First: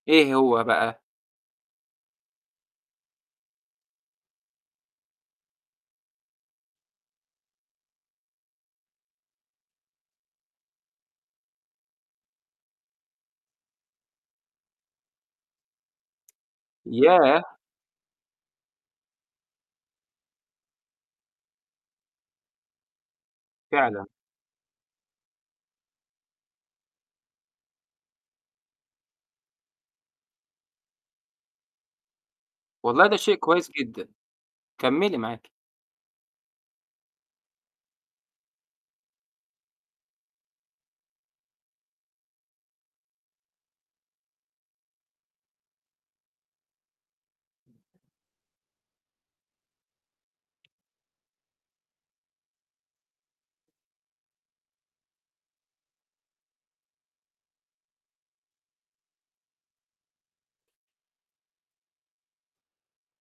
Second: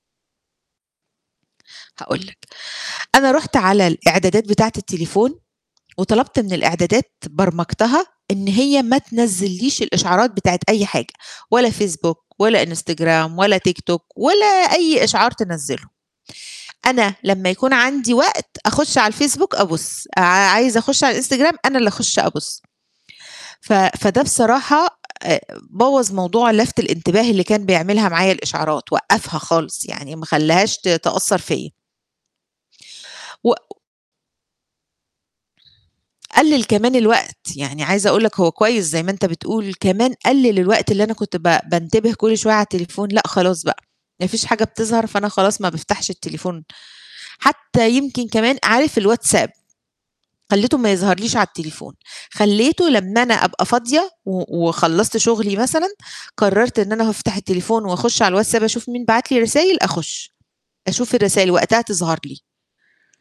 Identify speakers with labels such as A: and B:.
A: إيه هو بقى؟
B: هاقول لَك، أنا رُحت على الإعدادات بتاعة التليفون، وطلبت من الإعدادات برمجتها إن هي ما تنزّليش الإشعارات بتاعة أي حاجة، ولا فيسبوك ولا إنستجرام ولا تيك توك ولا أي إشعار تنزّله. أنا لما
A: ياه!
B: يكون عندي وقت، أخُش على الفيسبوك أبُص، عا عايزة أخُش على الإنستجرام أنا اللي أخُش أبُص. ف
A: فعلًا؟!
B: فده بصراحة أ بوّظ موضوع لفت الانتباه اللي كان بيعملها معايا الإشعارات، وقّفها خالص يعني، ما خلاهاش ت تأثّر فيّا.
A: والله ده شيء كويس
B: وق
A: جدًا، كملي معاكِ.
B: قلَّل كمان الوقت، يعني عايزة أقول لك، هو كويس زي ما أنت بتقول، كمان قلَّل الوقت اللي أنا كنت ب بانتبه كل شوية على التليفون، لأ خلاص بقى، ما فيش حاجة بتظهر، فأنا خلاص ما بافتحش التليفون حتى. يمكن كمان، عارف الواتساب؟ خليته ما يظهرليش على التليفون، خليته لما أنا أبقى فاضية، و وخلصت شغلي مثلًا، قررت إن أنا هافتح التليفون وأخُش على الواتساب، أشوف مين بعت لي رسايل؟ أخُش أشوف الرسايل وقتها تظهر لي.